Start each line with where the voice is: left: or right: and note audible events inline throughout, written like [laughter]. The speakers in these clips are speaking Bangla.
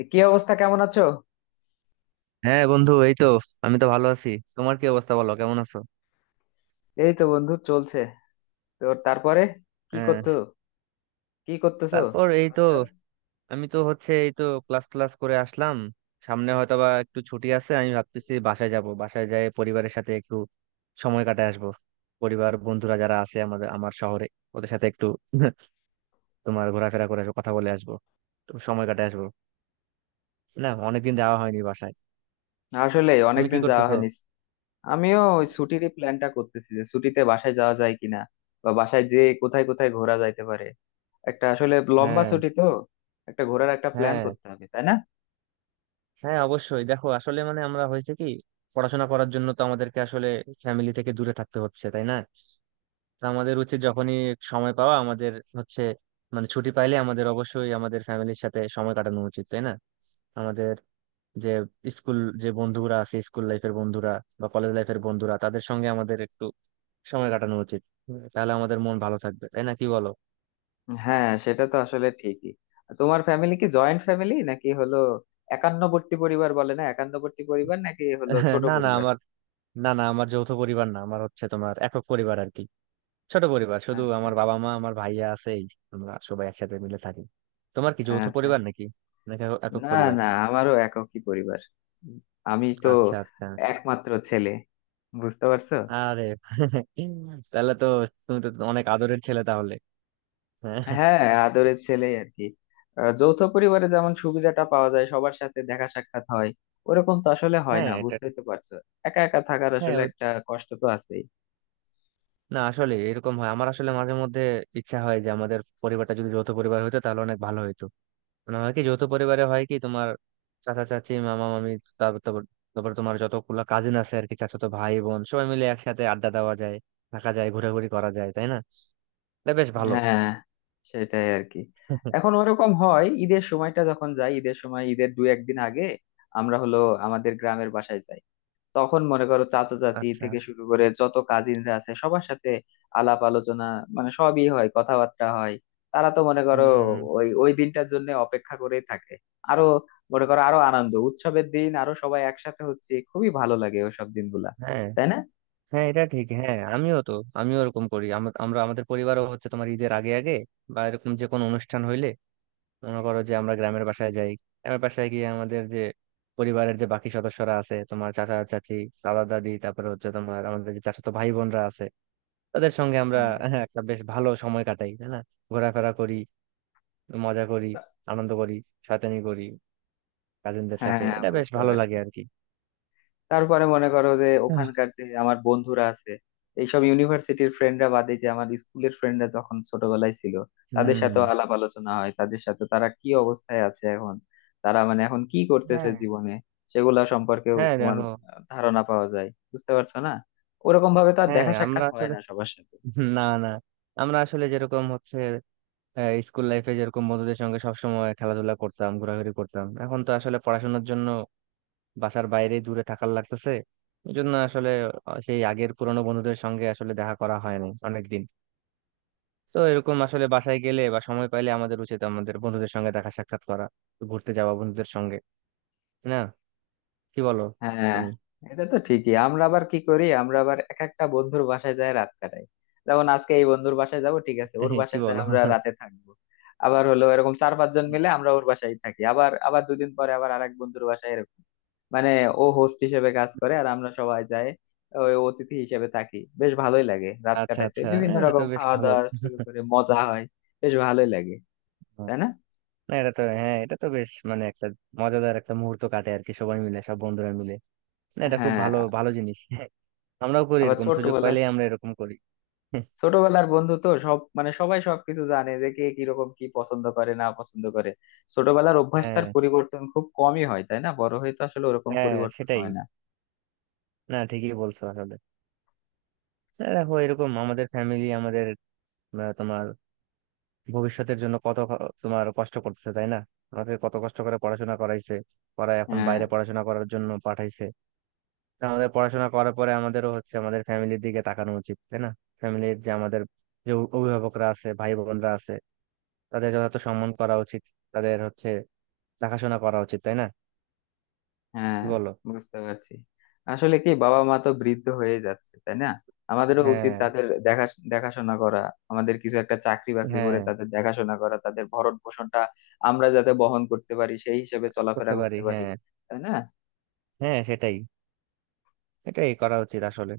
left: কি অবস্থা, কেমন আছো?
right: হ্যাঁ বন্ধু, এই তো। আমি তো ভালো আছি। তোমার কি অবস্থা, বলো কেমন আছো?
left: এই তো বন্ধু, চলছে। তো তারপরে কি
right: হ্যাঁ।
left: করছো, কি করতেছো
right: তারপর এই তো,
left: আজকাল?
right: আমি তো হচ্ছে এই তো ক্লাস ক্লাস করে আসলাম। সামনে হয়তো বা একটু ছুটি আছে। আমি ভাবতেছি বাসায় যাব, বাসায় যাই, পরিবারের সাথে একটু সময় কাটায় আসবো। পরিবার, বন্ধুরা যারা আছে আমাদের আমার শহরে, ওদের সাথে একটু [laughs] তোমার ঘোরাফেরা করে আসবো, কথা বলে আসবো, তো সময় কাটায় আসবো। না, অনেকদিন যাওয়া হয়নি বাসায়।
left: আসলে
right: তুমি কি
left: অনেকদিন যাওয়া
right: করতেছো?
left: হয়নি। আমিও ওই ছুটির প্ল্যানটা করতেছি যে ছুটিতে বাসায় যাওয়া যায় কিনা, বা বাসায় যে কোথায় কোথায় ঘোরা যাইতে পারে। একটা আসলে লম্বা
right: হ্যাঁ।
left: ছুটি তো, একটা ঘোরার একটা প্ল্যান
right: হ্যাঁ।
left: করতে হবে, তাই না?
right: হ্যাঁ, অবশ্যই। দেখো, আসলে মানে আমরা হয়েছে কি, পড়াশোনা করার জন্য তো আমাদেরকে আসলে ফ্যামিলি থেকে দূরে থাকতে হচ্ছে, তাই না? তো আমাদের উচিত যখনই সময় পাওয়া আমাদের হচ্ছে মানে ছুটি পাইলে, আমাদের অবশ্যই আমাদের ফ্যামিলির সাথে সময় কাটানো উচিত, তাই না? আমাদের যে স্কুল, যে বন্ধুরা আছে, স্কুল লাইফের বন্ধুরা বা কলেজ লাইফের বন্ধুরা, তাদের সঙ্গে আমাদের একটু সময় কাটানো উচিত। তাহলে আমাদের মন ভালো থাকবে, তাই না, কি বলো?
left: হ্যাঁ, সেটা তো আসলে ঠিকই। তোমার ফ্যামিলি কি জয়েন্ট ফ্যামিলি নাকি হলো একান্নবর্তী পরিবার, বলে না একান্নবর্তী পরিবার, নাকি হলো ছোট
right: [laughs] না না
left: পরিবার?
right: আমার না না আমার যৌথ পরিবার না, আমার হচ্ছে তোমার একক পরিবার আর কি। ছোট পরিবার, শুধু
left: আচ্ছা
right: আমার বাবা মা, আমার ভাইয়া আছে, এই আমরা সবাই একসাথে মিলে থাকি। তোমার কি যৌথ
left: আচ্ছা,
right: পরিবার নাকি? নাকি একক একক
left: না
right: পরিবার?
left: না, আমারও এককই পরিবার। আমি তো
right: আচ্ছা, আচ্ছা।
left: একমাত্র ছেলে, বুঝতে পারছো।
right: আরে, [laughs] তাহলে তো তুমি তো অনেক আদরের ছেলে তাহলে। হ্যাঁ।
left: হ্যাঁ, আদরের ছেলেই আর কি। যৌথ পরিবারে যেমন সুবিধাটা পাওয়া যায়, সবার সাথে দেখা সাক্ষাৎ হয়, ওরকম তো আসলে হয়
right: হ্যাঁ,
left: না,
right: এটা
left: বুঝতেই
right: ঠিক।
left: তো পারছো। একা একা থাকার
right: হ্যাঁ
left: আসলে একটা কষ্ট তো আছেই।
right: না, আসলে এরকম হয় আমার, আসলে মাঝে মধ্যে ইচ্ছা হয় যে আমাদের পরিবারটা যদি যৌথ পরিবার হতো তাহলে অনেক ভালো হতো। মানে হয় কি, যৌথ পরিবারে হয় কি, তোমার চাচা চাচি, মামা মামি, তারপর তারপর তারপর তোমার যতগুলো কাজিন আছে আর কি, চাচাতো ভাই বোন, সবাই মিলে একসাথে আড্ডা দেওয়া যায়, থাকা যায়, ঘোরাঘুরি করা যায়, তাই না? এটা বেশ ভালো।
left: হ্যাঁ সেটাই আর কি।
right: [laughs]
left: এখন ওরকম হয় ঈদের সময়টা যখন যাই, ঈদের সময় ঈদের দু একদিন আগে আমরা হলো আমাদের গ্রামের বাসায় যাই। তখন মনে করো চাচা চাচি
right: আচ্ছা।
left: থেকে শুরু করে যত কাজিনরা আছে সবার সাথে আলাপ আলোচনা, মানে সবই হয়, কথাবার্তা হয়। তারা তো মনে করো
right: হুম।
left: ওই ওই দিনটার জন্য অপেক্ষা করেই থাকে। আরো মনে করো, আরো আনন্দ উৎসবের দিন, আরো সবাই একসাথে হচ্ছে, খুবই ভালো লাগে ওইসব দিনগুলা,
right: হ্যাঁ,
left: তাই না?
right: হ্যাঁ, এটা ঠিক। হ্যাঁ, আমিও তো আমিও এরকম করি। আমরা আমাদের পরিবারও হচ্ছে তোমার ঈদের আগে আগে বা এরকম যে কোনো অনুষ্ঠান হইলে মনে করো যে আমরা গ্রামের বাসায় যাই। গ্রামের বাসায় গিয়ে আমাদের যে পরিবারের যে বাকি সদস্যরা আছে, তোমার চাচা চাচি, দাদা দাদি, তারপরে হচ্ছে তোমার আমাদের যে চাচাতো ভাই বোনরা আছে, তাদের সঙ্গে আমরা
left: হ্যাঁ,
right: হ্যাঁ, একটা বেশ ভালো সময় কাটাই, তাই না? ঘোরাফেরা করি, মজা করি,
left: তা-
right: আনন্দ করি, শয়তানি করি, কাজিনদের সাথে।
left: হ্যাঁ
right: এটা বেশ
left: বুঝতে
right: ভালো লাগে
left: পারছি।
right: আর কি।
left: তারপরে মনে করো যে
right: আহ,
left: ওখানকার যে আমার বন্ধুরা আছে, এইসব ইউনিভার্সিটির ফ্রেন্ডরা বাদে, যে আমার স্কুলের ফ্রেন্ডরা যখন ছোটবেলায় ছিল, তাদের সাথে
right: হুম।
left: আলাপ আলোচনা হয়, তাদের সাথে তারা কি অবস্থায় আছে এখন, তারা মানে এখন কি করতেছে
right: হ্যাঁ,
left: জীবনে, সেগুলা সম্পর্কেও
right: হ্যাঁ,
left: তোমার
right: দেখো।
left: ধারণা পাওয়া যায়, বুঝতে পারছো না? ওরকম ভাবে তো আর
right: হ্যাঁ,
left: দেখা সাক্ষাৎ
right: আমরা
left: হয়
right: আসলে
left: না সবার সাথে।
right: [laughs] না না, আমরা আসলে যেরকম হচ্ছে, স্কুল লাইফে যেরকম বন্ধুদের সঙ্গে সবসময় খেলাধুলা করতাম, ঘোরাঘুরি করতাম, এখন তো আসলে পড়াশোনার জন্য বাসার বাইরে দূরে থাকার লাগতেছে। এই জন্য আসলে সেই আগের পুরোনো বন্ধুদের সঙ্গে আসলে দেখা করা হয় না অনেকদিন। তো এরকম আসলে বাসায় গেলে বা সময় পাইলে আমাদের উচিত আমাদের বন্ধুদের সঙ্গে দেখা সাক্ষাৎ করা, ঘুরতে যাওয়া বন্ধুদের সঙ্গে। না, কি বলো?
left: হ্যাঁ,
right: তুমি
left: এটা তো ঠিকই। আমরা আবার কি করি, আমরা আবার এক একটা বন্ধুর বাসায় যায় রাত কাটাই। যেমন আজকে এই বন্ধুর বাসায় যাব, ঠিক আছে ওর
right: [laughs] কি
left: বাসায় যায়
right: বলো?
left: আমরা রাতে থাকবো। আবার হলো এরকম চার পাঁচ জন মিলে আমরা ওর বাসায় থাকি, আবার আবার দুদিন পরে আবার আরেক বন্ধুর বাসায়, এরকম। মানে ও হোস্ট হিসেবে কাজ করে আর আমরা সবাই যাই ওই অতিথি হিসেবে থাকি। বেশ ভালোই লাগে রাত
right: আচ্ছা,
left: কাটাইতে,
right: আচ্ছা।
left: বিভিন্ন
right: হ্যাঁ, এটা তো
left: রকম
right: বেশ
left: খাওয়া
right: ভালো।
left: দাওয়া শুরু করে মজা হয়। বেশ ভালোই লাগে,
right: হ্যাঁ,
left: তাই না?
right: না, এটা তো হ্যাঁ, এটা তো বেশ মানে একটা মজাদার একটা মুহূর্ত কাটে আর কি, সবাই মিলে, সব বন্ধুরা মিলে। না, এটা খুব
left: হ্যাঁ।
right: ভালো ভালো জিনিস। [laughs] হ্যাঁ, আমরাও করি
left: আবার
right: এরকম। সুযোগ
left: ছোটবেলায়,
right: পাইলে আমরা এরকম করি। [laughs]
left: ছোটবেলার বন্ধু তো সব, মানে সবাই সবকিছু জানে, যে কে কিরকম, কি পছন্দ করে না পছন্দ করে। ছোটবেলার অভ্যাসটার
right: হ্যাঁ,
left: পরিবর্তন খুব কমই হয়, তাই না? বড় হয়ে তো আসলে ওরকম
right: হ্যাঁ
left: পরিবর্তন
right: সেটাই।
left: হয় না।
right: না, ঠিকই বলছো আসলে। দেখো, এরকম আমাদের ফ্যামিলি, আমাদের তোমার ভবিষ্যতের জন্য কত তোমার কষ্ট করতেছে, তাই না? আমাকে কত কষ্ট করে পড়াশোনা করাইছে, পড়ায়, এখন
left: হ্যাঁ,
right: বাইরে পড়াশোনা করার জন্য পাঠাইছে। তা আমাদের পড়াশোনা করার পরে আমাদেরও হচ্ছে আমাদের ফ্যামিলির দিকে তাকানো উচিত, তাই না? ফ্যামিলির যে আমাদের যে অভিভাবকরা আছে, ভাই বোনরা আছে, তাদের যথাযথ সম্মান করা উচিত। তাদের হচ্ছে দেখাশোনা করা উচিত, তাই না,
left: হ্যাঁ
right: কি বলো?
left: বুঝতে পারছি। আসলে কি, বাবা মা তো বৃদ্ধ হয়ে যাচ্ছে, তাই না? আমাদেরও উচিত
right: হ্যাঁ,
left: তাদের দেখাশোনা করা। আমাদের কিছু একটা চাকরি বাকরি করে
right: হ্যাঁ,
left: তাদের দেখাশোনা করা, তাদের ভরণ পোষণটা আমরা যাতে বহন করতে পারি, সেই হিসেবে চলাফেরা
right: করতে পারি
left: করতে পারি,
right: হ্যাঁ।
left: তাই না?
right: হ্যাঁ সেটাই। এটাই করা উচিত আসলে।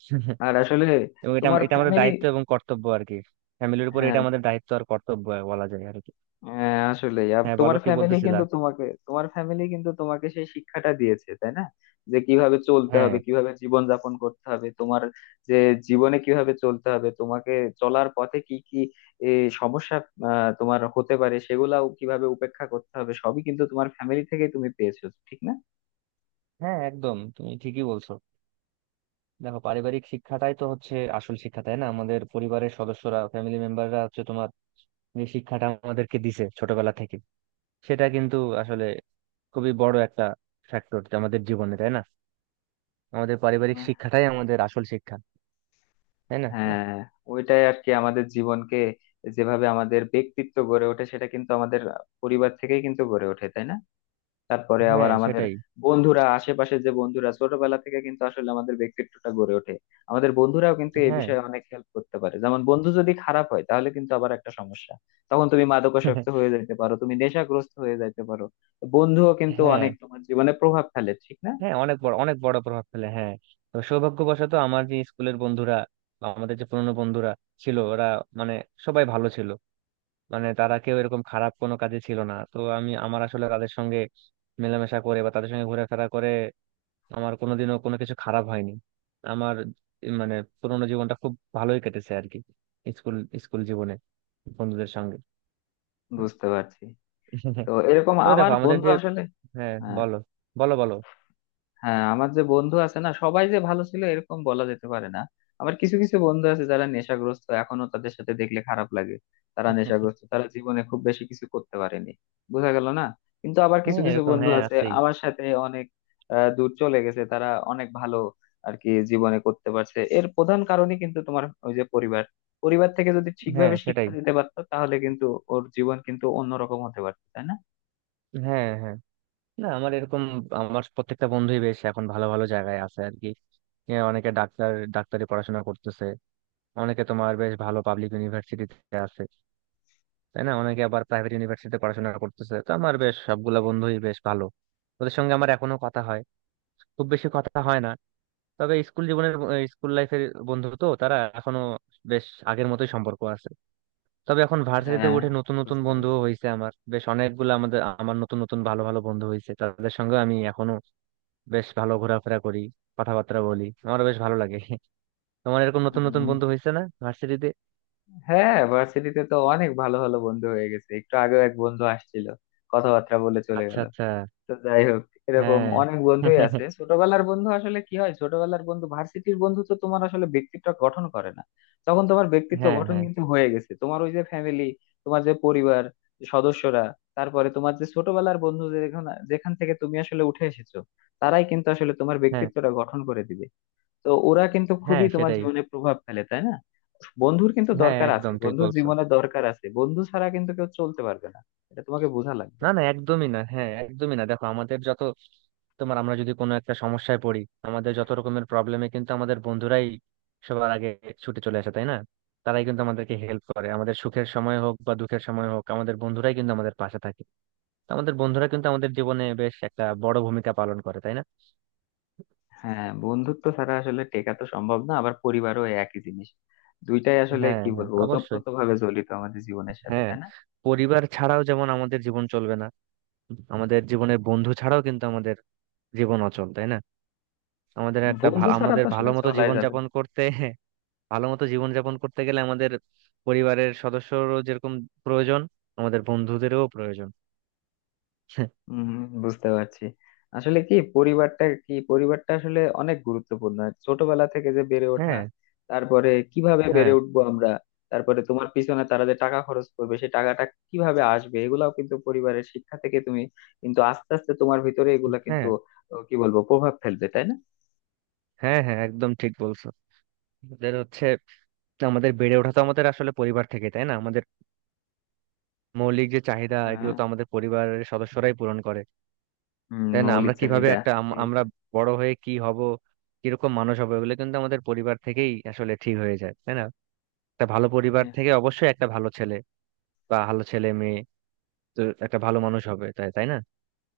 right: [laughs]
left: আর আসলে
right: এবং এটা
left: তোমার
right: এটা আমাদের
left: ফ্যামিলি,
right: দায়িত্ব এবং কর্তব্য আর কি। ফ্যামিলির উপরে এটা
left: হ্যাঁ
right: আমাদের দায়িত্ব আর কর্তব্য বলা যায় আর কি।
left: হ্যাঁ আসলে
right: হ্যাঁ, বলো, কি বলতেছিলা?
left: তোমার ফ্যামিলি কিন্তু তোমাকে সেই শিক্ষাটা দিয়েছে, তাই না? যে কিভাবে চলতে
right: হ্যাঁ,
left: হবে, কিভাবে জীবন যাপন করতে হবে তোমার, যে জীবনে কিভাবে চলতে হবে তোমাকে, চলার পথে কি কি এ, সমস্যা তোমার হতে পারে, সেগুলাও কিভাবে উপেক্ষা করতে হবে, সবই কিন্তু তোমার ফ্যামিলি থেকে তুমি পেয়েছো, ঠিক না?
right: হ্যাঁ, একদম তুমি ঠিকই বলছো। দেখো, পারিবারিক শিক্ষাটাই তো হচ্ছে আসল শিক্ষা, তাই না? আমাদের পরিবারের সদস্যরা, ফ্যামিলি মেম্বাররা হচ্ছে তোমার যে শিক্ষাটা আমাদেরকে দিছে ছোটবেলা থেকে, সেটা কিন্তু আসলে খুবই বড় একটা ফ্যাক্টর আমাদের জীবনে, তাই না? আমাদের পারিবারিক শিক্ষাটাই আমাদের আসল শিক্ষা, তাই না?
left: হ্যাঁ। ওইটাই আর কি, আমাদের জীবনকে, যেভাবে আমাদের ব্যক্তিত্ব গড়ে ওঠে, সেটা কিন্তু আমাদের পরিবার থেকেই কিন্তু গড়ে ওঠে, তাই না? তারপরে আবার
right: হ্যাঁ
left: আমাদের
right: সেটাই।
left: বন্ধুরা, আশেপাশে যে বন্ধুরা ছোটবেলা থেকে, কিন্তু আসলে আমাদের ব্যক্তিত্বটা গড়ে ওঠে, আমাদের বন্ধুরাও কিন্তু এই
right: হ্যাঁ,
left: বিষয়ে অনেক হেল্প করতে পারে। যেমন বন্ধু যদি খারাপ হয় তাহলে কিন্তু আবার একটা সমস্যা, তখন তুমি মাদকাসক্ত হয়ে যাইতে পারো, তুমি নেশাগ্রস্ত হয়ে যাইতে পারো। তো বন্ধুও কিন্তু
right: হ্যাঁ।
left: অনেক তোমার জীবনে প্রভাব ফেলে, ঠিক না?
right: হ্যাঁ, অনেক বড় প্রভাব ফেলে, হ্যাঁ। তো সৌভাগ্যবশত আমার যে স্কুলের বন্ধুরা বা আমাদের যে পুরনো বন্ধুরা ছিল, ওরা মানে সবাই ভালো ছিল। মানে তারা কেউ এরকম খারাপ কোনো কাজে ছিল না। তো আমি আমার আসলে তাদের সঙ্গে মেলামেশা করে বা তাদের সঙ্গে ঘোরাফেরা করে আমার কোনোদিনও কোনো কিছু খারাপ হয়নি। আমার মানে পুরোনো জীবনটা খুব ভালোই কেটেছে আর কি, স্কুল, স্কুল জীবনে বন্ধুদের সঙ্গে।
left: বুঝতে পারছি। তো
right: [laughs]
left: এরকম
right: তবে
left: আমার
right: দেখো আমাদের
left: বন্ধু
right: যে
left: আসলে,
right: হ্যাঁ,
left: হ্যাঁ
right: বলো, বলো।
left: হ্যাঁ আমার যে বন্ধু আছে না, সবাই যে ভালো ছিল এরকম বলা যেতে পারে না। আবার কিছু কিছু বন্ধু আছে যারা নেশাগ্রস্ত এখনো, তাদের সাথে দেখলে খারাপ লাগে। তারা
right: [laughs]
left: নেশাগ্রস্ত, তারা জীবনে খুব বেশি কিছু করতে পারেনি, বোঝা গেল না। কিন্তু আবার কিছু
right: হ্যাঁ,
left: কিছু
right: এরকম
left: বন্ধু
right: হ্যাঁ
left: আছে
right: আছেই।
left: আমার সাথে অনেক দূর চলে গেছে, তারা অনেক ভালো আর কি জীবনে করতে পারছে। এর প্রধান কারণই কিন্তু তোমার ওই যে পরিবার, পরিবার থেকে যদি
right: হ্যাঁ
left: ঠিকভাবে শিক্ষা
right: সেটাই।
left: দিতে পারতো তাহলে কিন্তু ওর জীবন কিন্তু অন্যরকম হতে পারতো, তাই না?
right: হ্যাঁ, হ্যাঁ। না, আমার এরকম আমার প্রত্যেকটা বন্ধুই বেশ এখন ভালো ভালো জায়গায় আছে আর কি। অনেকে ডাক্তার, ডাক্তারি পড়াশোনা করতেছে, অনেকে তোমার বেশ ভালো পাবলিক ইউনিভার্সিটিতে আছে, তাই না? অনেকে আবার প্রাইভেট ইউনিভার্সিটিতে পড়াশোনা করতেছে। তো আমার বেশ সবগুলা বন্ধুই বেশ ভালো। ওদের সঙ্গে আমার এখনো কথা হয়, খুব বেশি কথা হয় না। তবে স্কুল জীবনের স্কুল লাইফের বন্ধু তো তারা এখনো বেশ আগের মতোই সম্পর্ক আছে। তবে এখন ভার্সিটিতে
left: হ্যাঁ
right: উঠে নতুন নতুন
left: বুঝতে
right: বন্ধু
left: পারছি।
right: হয়েছে আমার বেশ অনেকগুলো। আমাদের আমার নতুন নতুন ভালো ভালো বন্ধু হয়েছে, তাদের সঙ্গে আমি এখনো বেশ ভালো ঘোরাফেরা করি, কথাবার্তা বলি, আমার বেশ ভালো লাগে। তোমার এরকম নতুন নতুন
left: হম,
right: বন্ধু হয়েছে না ভার্সিটিতে?
left: হ্যাঁ ভার্সিটিতে তো অনেক ভালো ভালো বন্ধু হয়ে গেছে, একটু আগেও এক বন্ধু আসছিল, কথাবার্তা বলে চলে
right: আচ্ছা,
left: গেল।
right: আচ্ছা।
left: তো যাই হোক, এরকম
right: হ্যাঁ।
left: অনেক বন্ধুই
right: [laughs]
left: আছে। ছোটবেলার বন্ধু আসলে কি হয়, ছোটবেলার বন্ধু ভার্সিটির বন্ধু তো তোমার আসলে ব্যক্তিত্ব গঠন করে না, তখন তোমার ব্যক্তিত্ব
right: হ্যাঁ,
left: গঠন
right: হ্যাঁ,
left: কিন্তু হয়ে গেছে তোমার ওই যে ফ্যামিলি, তোমার যে পরিবার সদস্যরা, তারপরে তোমার যে ছোটবেলার বন্ধু, যেখান যেখান থেকে তুমি আসলে উঠে এসেছো, তারাই কিন্তু আসলে তোমার
right: হ্যাঁ।
left: ব্যক্তিত্বটা গঠন করে দিবে। তো ওরা কিন্তু
right: হ্যাঁ
left: খুবই তোমার
right: সেটাই।
left: জীবনে প্রভাব ফেলে, তাই না? বন্ধুর কিন্তু
right: হ্যাঁ,
left: দরকার আছে,
right: একদম ঠিক
left: বন্ধুর
right: বলছো।
left: জীবনে দরকার আছে, বন্ধু ছাড়া কিন্তু কেউ চলতে পারবে না, এটা তোমাকে বোঝা লাগবে।
right: না না, একদমই না। হ্যাঁ, একদমই না। দেখো, আমাদের যত তোমার আমরা যদি কোনো একটা সমস্যায় পড়ি, আমাদের যত রকমের প্রবলেমে কিন্তু আমাদের বন্ধুরাই সবার আগে ছুটে চলে আসে, তাই না? তারাই কিন্তু আমাদেরকে হেল্প করে। আমাদের সুখের সময় হোক বা দুঃখের সময় হোক, আমাদের বন্ধুরাই কিন্তু আমাদের পাশে থাকে। তো আমাদের বন্ধুরা কিন্তু আমাদের জীবনে বেশ একটা বড় ভূমিকা পালন করে, তাই না?
left: হ্যাঁ বন্ধুত্ব ছাড়া আসলে টেকা তো সম্ভব না, আবার পরিবারও একই জিনিস। দুইটাই আসলে
right: হ্যাঁ,
left: কি
right: হ্যাঁ,
left: বলবো,
right: অবশ্যই।
left: ওতপ্রোত ভাবে জড়িত আমাদের জীবনের সাথে,
right: হ্যাঁ।
left: তাই না?
right: পরিবার ছাড়াও যেমন আমাদের জীবন চলবে না, আমাদের জীবনের বন্ধু ছাড়াও কিন্তু আমাদের জীবন অচল, তাই না? আমাদের একটা
left: বন্ধু ছাড়া
right: আমাদের
left: তো আসলে
right: ভালো মতো
left: চলাই
right: জীবন
left: যাবে
right: যাপন
left: না।
right: করতে [laughs] ভালো মতো জীবন যাপন করতে গেলে আমাদের পরিবারের সদস্যরও যেরকম প্রয়োজন, আমাদের বন্ধুদেরও প্রয়োজন। [laughs]
left: হম বুঝতে পারছি। আসলে কি পরিবারটা আসলে অনেক গুরুত্বপূর্ণ। ছোটবেলা থেকে যে বেড়ে ওঠা,
right: হ্যাঁ,
left: তারপরে কিভাবে বেড়ে
right: হ্যাঁ,
left: উঠবো আমরা, তারপরে তোমার পিছনে তারা যে টাকা খরচ করবে, সেই টাকাটা কিভাবে আসবে, এগুলাও কিন্তু পরিবারের শিক্ষা থেকে তুমি কিন্তু আস্তে আস্তে তোমার ভিতরে এগুলা কিন্তু
right: হ্যাঁ,
left: কি বলবো, প্রভাব ফেলবে, তাই না?
right: হ্যাঁ। হ্যাঁ, একদম ঠিক বলছো। আমাদের হচ্ছে আমাদের বেড়ে ওঠা তো আমাদের আসলে পরিবার থেকে, তাই না? আমাদের মৌলিক যে চাহিদা,
left: হ্যাঁ।
right: এগুলো তো আমাদের পরিবারের সদস্যরাই পূরণ করে।
left: হম,
right: তাই না? আমরা
left: মৌলিক
right: কিভাবে
left: চাহিদা।
right: একটা
left: ঠিক
right: আমরা
left: আছে।
right: বড় হয়ে কি হব, কিরকম মানুষ হবো, এগুলো কিন্তু আমাদের পরিবার থেকেই আসলে ঠিক হয়ে যায়, তাই না? একটা ভালো পরিবার
left: হ্যাঁ।
right: থেকে অবশ্যই একটা ভালো ছেলে বা ভালো ছেলে মেয়ে, তো একটা ভালো মানুষ হবে তাই, তাই না,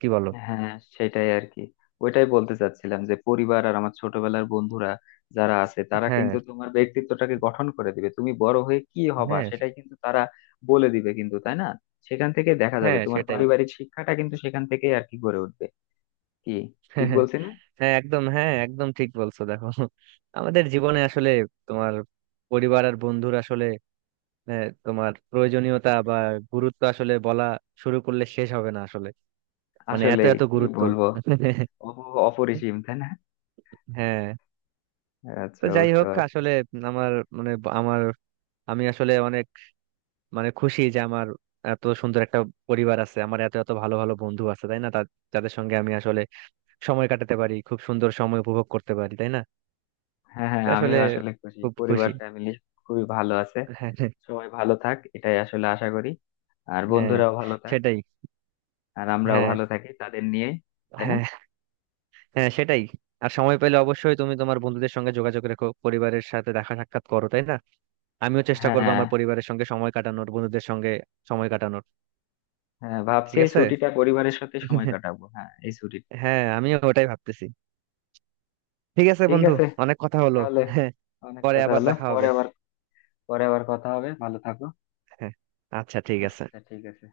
right: কি বলো?
left: হ্যাঁ সেটাই আর কি, ওইটাই বলতে চাচ্ছিলাম যে পরিবার আর আমার ছোটবেলার বন্ধুরা যারা আছে, তারা
right: হ্যাঁ,
left: কিন্তু তোমার ব্যক্তিত্বটাকে গঠন করে দিবে। তুমি বড় হয়ে কি হবা,
right: হ্যাঁ।
left: সেটাই কিন্তু তারা বলে দিবে কিন্তু, তাই না? সেখান থেকে দেখা যাবে
right: হ্যাঁ
left: তোমার
right: সেটাই।
left: পারিবারিক শিক্ষাটা কিন্তু সেখান থেকেই আর কি গড়ে উঠবে। কি, ঠিক
right: [laughs]
left: বলছি না?
right: হ্যাঁ একদম, হ্যাঁ একদম ঠিক বলছো। দেখো, আমাদের জীবনে আসলে তোমার পরিবার আর বন্ধুর আসলে তোমার প্রয়োজনীয়তা বা গুরুত্ব আসলে বলা শুরু করলে শেষ হবে না আসলে, মানে
left: আসলে
right: এত এত
left: কি
right: গুরুত্ব।
left: বলবো,
right: [laughs]
left: অপরিসীম, তাই না?
right: হ্যাঁ। তো
left: আচ্ছা
right: যাই
left: বুঝতে
right: হোক
left: পারছি।
right: আসলে আমার মানে আমার, আমি আসলে অনেক মানে খুশি যে আমার এত সুন্দর একটা পরিবার আছে, আমার এত এত ভালো ভালো বন্ধু আছে, তাই না? যাদের সঙ্গে আমি আসলে সময় কাটাতে পারি, খুব সুন্দর সময় উপভোগ করতে পারি, তাই না?
left: হ্যাঁ হ্যাঁ,
right: তো আসলে
left: আমিও আসলে খুশি,
right: খুব
left: পরিবার
right: খুশি।
left: ফ্যামিলি খুবই ভালো আছে।
right: হ্যাঁ, হ্যাঁ।
left: সবাই ভালো থাক, এটাই আসলে আশা করি। আর
right: হ্যাঁ,
left: বন্ধুরাও ভালো থাক,
right: সেটাই।
left: আর আমরাও
right: হ্যাঁ,
left: ভালো থাকি তাদের নিয়ে, তাই না?
right: হ্যাঁ। হ্যাঁ সেটাই। আর সময় পেলে অবশ্যই তুমি তোমার বন্ধুদের সঙ্গে যোগাযোগ রেখো, পরিবারের সাথে দেখা সাক্ষাৎ করো, তাই না? আমিও চেষ্টা
left: হ্যাঁ,
right: করবো
left: হ্যাঁ।
right: আমার পরিবারের সঙ্গে সময় কাটানোর, বন্ধুদের সঙ্গে সময় কাটানোর।
left: হ্যাঁ, ভাবছি
right: ঠিক
left: এই
right: আছে।
left: ছুটিটা পরিবারের সাথে সময় কাটাবো, হ্যাঁ এই ছুটি।
right: হ্যাঁ, আমিও ওটাই ভাবতেছি। ঠিক আছে
left: ঠিক
right: বন্ধু,
left: আছে
right: অনেক কথা হলো।
left: তাহলে,
right: [laughs] হ্যাঁ,
left: অনেক
right: পরে
left: কথা
right: আবার
left: হলো,
right: দেখা
left: পরে
right: হবে।
left: আবার, পরে আবার কথা হবে। ভালো থাকো।
right: হ্যাঁ, আচ্ছা, ঠিক আছে।
left: আচ্ছা ঠিক আছে।